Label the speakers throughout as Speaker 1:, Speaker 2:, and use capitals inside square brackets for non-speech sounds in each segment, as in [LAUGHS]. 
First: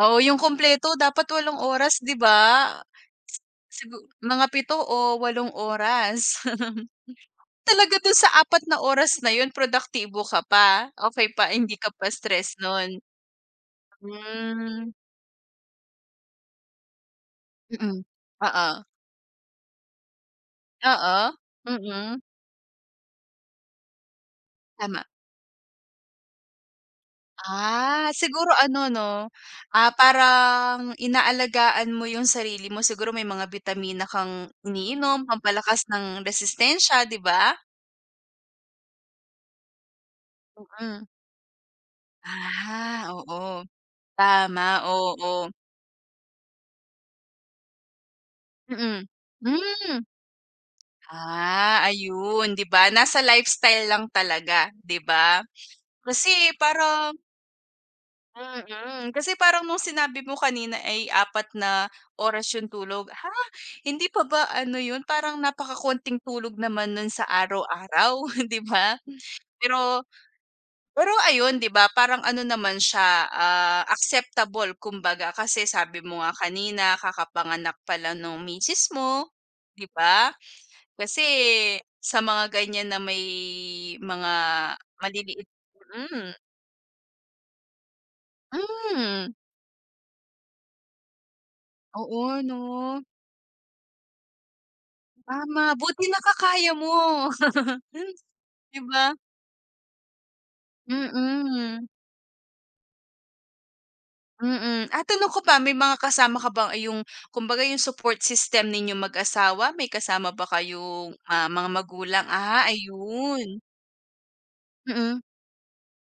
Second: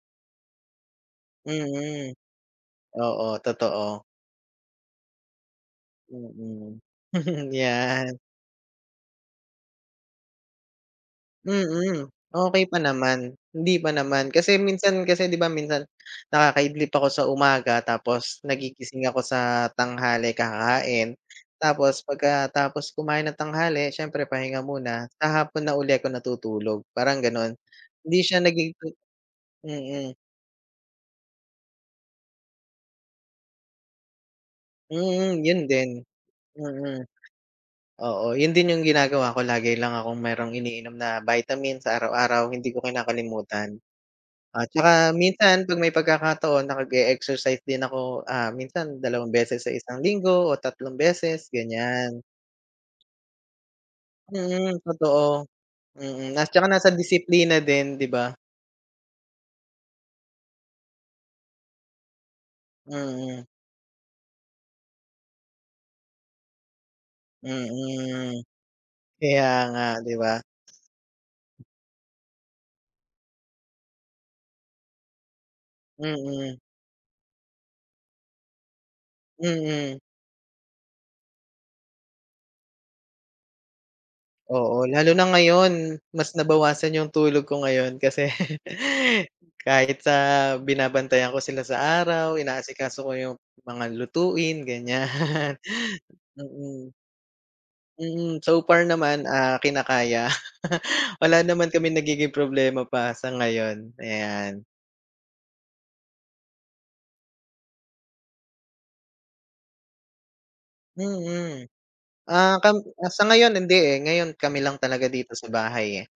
Speaker 1: Oo, yung kumpleto dapat walong oras,
Speaker 2: Mm.
Speaker 1: di ba?
Speaker 2: Oo,
Speaker 1: Si sigu
Speaker 2: totoo.
Speaker 1: mga 7 o 8 oras.
Speaker 2: Mm,
Speaker 1: [LAUGHS]
Speaker 2: [LAUGHS]
Speaker 1: Talaga dun
Speaker 2: 'yan.
Speaker 1: sa 4 na oras na yun, produktibo ka pa? Okey pa, hindi ka pa
Speaker 2: Mm.
Speaker 1: stress
Speaker 2: Okey pa
Speaker 1: nun?
Speaker 2: naman. Hindi pa naman. Kasi
Speaker 1: Hmm.
Speaker 2: minsan kasi 'di ba minsan, nakakaidlip ako sa umaga
Speaker 1: Mm.
Speaker 2: tapos
Speaker 1: Oo.
Speaker 2: nagigising ako sa tanghali, kakain.
Speaker 1: Oo.
Speaker 2: Tapos
Speaker 1: Mm.
Speaker 2: pagkatapos kumain nang tanghali, siyempre pahinga
Speaker 1: Tama.
Speaker 2: muna, sa hapon na uli ako natutulog. Parang ganon.
Speaker 1: Ah,
Speaker 2: Hindi siya
Speaker 1: siguro ano
Speaker 2: nagigi
Speaker 1: 'no, ah,
Speaker 2: mm.
Speaker 1: parang inaalagaan mo yung sarili mo. Siguro, may mga bitamina kang iniinom
Speaker 2: Mm, yun
Speaker 1: pampalakas
Speaker 2: din.
Speaker 1: ng
Speaker 2: Mm.
Speaker 1: resistensya, 'di ba?
Speaker 2: Oo, yun din yung ginagawa ko. Lagi lang akong merong iniinom
Speaker 1: Mm.
Speaker 2: na vitamin sa araw-araw, hindi ko
Speaker 1: Ah, oo.
Speaker 2: kinakalimutan. At
Speaker 1: Tama,
Speaker 2: saka
Speaker 1: oo.
Speaker 2: minsan, 'pag may pagkakataon, nakag e-exercise din ako. Ah, minsan
Speaker 1: Mm.
Speaker 2: dalawang beses sa
Speaker 1: Hmm.
Speaker 2: isang linggo o tatlong beses,
Speaker 1: Ah,
Speaker 2: ganyan.
Speaker 1: ayun, 'di ba? Nasa lifestyle lang talaga,
Speaker 2: Mm,
Speaker 1: di ba?
Speaker 2: totoo.
Speaker 1: Kasi
Speaker 2: Mm at saka nasa
Speaker 1: parang
Speaker 2: disiplina din, 'di ba?
Speaker 1: Mm. Kasi parang nung sinabi mo kanina ay 4 na oras yung tulog. Ha?
Speaker 2: Mm.
Speaker 1: Hindi pa ba ano yun, parang napakakonting tulog naman nun sa araw-araw,
Speaker 2: Mm.
Speaker 1: hindi ba?
Speaker 2: Kaya nga,
Speaker 1: Pero
Speaker 2: 'di ba?
Speaker 1: pero ayun, 'di ba, parang ano naman siya, ah, acceptable kumbaga. Kasi sabi mo nga
Speaker 2: Mm.
Speaker 1: kanina kakapanganak pala nung misis mo, 'di
Speaker 2: Mm.
Speaker 1: ba? Kasi sa mga ganyan na may mga
Speaker 2: Oo, lalo na
Speaker 1: maliliit
Speaker 2: ngayon mas
Speaker 1: mm.
Speaker 2: nabawasan yung tulog ko ngayon kasi [LAUGHS]
Speaker 1: Hmm.
Speaker 2: kahit sa binabantayan ko sila sa araw,
Speaker 1: Oo 'no.
Speaker 2: inaasikaso ko yung mga lutuin, ganyan.
Speaker 1: Tama. Buti
Speaker 2: [CHUCKLES]
Speaker 1: nakakaya
Speaker 2: Mm.
Speaker 1: mo. [LAUGHS]
Speaker 2: Mm. So
Speaker 1: 'Di
Speaker 2: far
Speaker 1: ba?
Speaker 2: naman, ah, kinakaya. [LAUGHS] Wala naman
Speaker 1: Mm.
Speaker 2: kaming nagiging problema pa sa ngayon. Ayan.
Speaker 1: Mm. Ah, tanong ko pa, may mga kasama ka ba yung kumbaga, yung support system ninyong mag-asawa, may kasama ba kayong, ah,
Speaker 2: Mm.
Speaker 1: mga magulang?
Speaker 2: Ah,
Speaker 1: Ah,
Speaker 2: kam ah, sa ngayon,
Speaker 1: ayun.
Speaker 2: hindi, eh. Ngayon kami lang talaga
Speaker 1: Mm.
Speaker 2: dito sa bahay, eh.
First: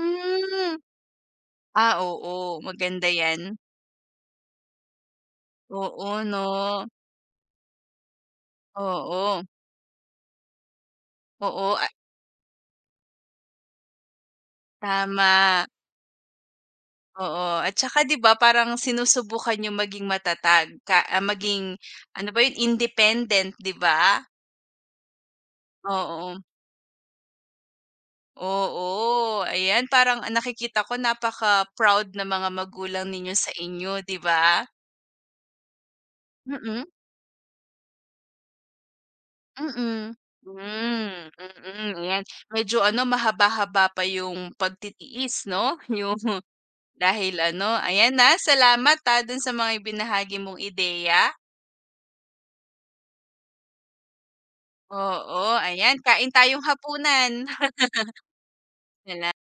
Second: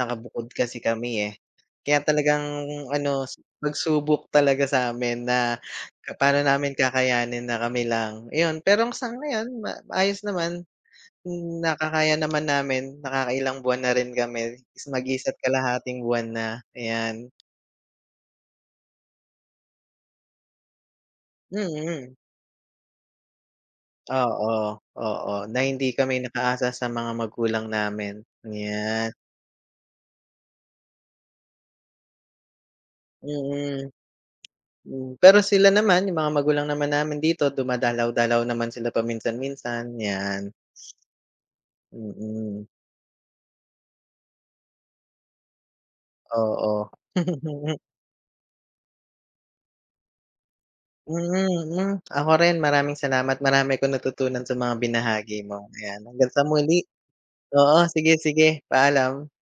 Speaker 2: Nakabukod kasi kami, eh.
Speaker 1: Ah,
Speaker 2: Kaya talagang
Speaker 1: oo. Maganda
Speaker 2: ano,
Speaker 1: 'yan.
Speaker 2: pagsubok talaga sa'min na
Speaker 1: Oo
Speaker 2: paano namin
Speaker 1: 'no.
Speaker 2: kakayanin na kami lang, iyon. Pero sa
Speaker 1: Oo.
Speaker 2: ngayon, ma maayos naman. Hmm,
Speaker 1: Oo, ah
Speaker 2: nakakaya naman namin. Nakakailang buwan na rin kami. Mag-iisa't
Speaker 1: Tama.
Speaker 2: kalahating buwan na. Ayan.
Speaker 1: Oo. At saka di ba parang sinusubukan niyong maging matatag ka ah, maging
Speaker 2: Mm.
Speaker 1: ano ba yun, independent, 'di ba?
Speaker 2: Oo, oo. Na hindi kami
Speaker 1: Oo.
Speaker 2: nakaasa sa mga magulang namin, 'yan.
Speaker 1: Oo. Ayan, parang ang nakikita ko napaka-proud ng mga magulang ninyo sa
Speaker 2: Mm.
Speaker 1: inyo, 'di ba?
Speaker 2: Hmm. Pero sila naman, yung mga magulang
Speaker 1: Mm.
Speaker 2: naman namin dito, dumadalaw-dalaw naman sila paminsan minsan,
Speaker 1: Mm.
Speaker 2: 'yan.
Speaker 1: Hmm. Mm. 'Yan,
Speaker 2: Mm.
Speaker 1: medyo ano mahaba-haba pa yung pagtitiis 'no, yung
Speaker 2: Oo.
Speaker 1: dahil ano.
Speaker 2: [LAUGHS]
Speaker 1: Ayan, ah, salamat, ah, dun sa mga ibinahagi mong ideya.
Speaker 2: Mm, mm. Ako rin, maraming salamat. Marami akong natutunan sa mga binahagi
Speaker 1: Oo,
Speaker 2: mo,
Speaker 1: ayan
Speaker 2: ayan.
Speaker 1: kain
Speaker 2: Hanggang sa
Speaker 1: tayong
Speaker 2: muli.
Speaker 1: hapunan.
Speaker 2: Oo. Sige, sige.
Speaker 1: [LAUGHS]
Speaker 2: Paalam.
Speaker 1: Sala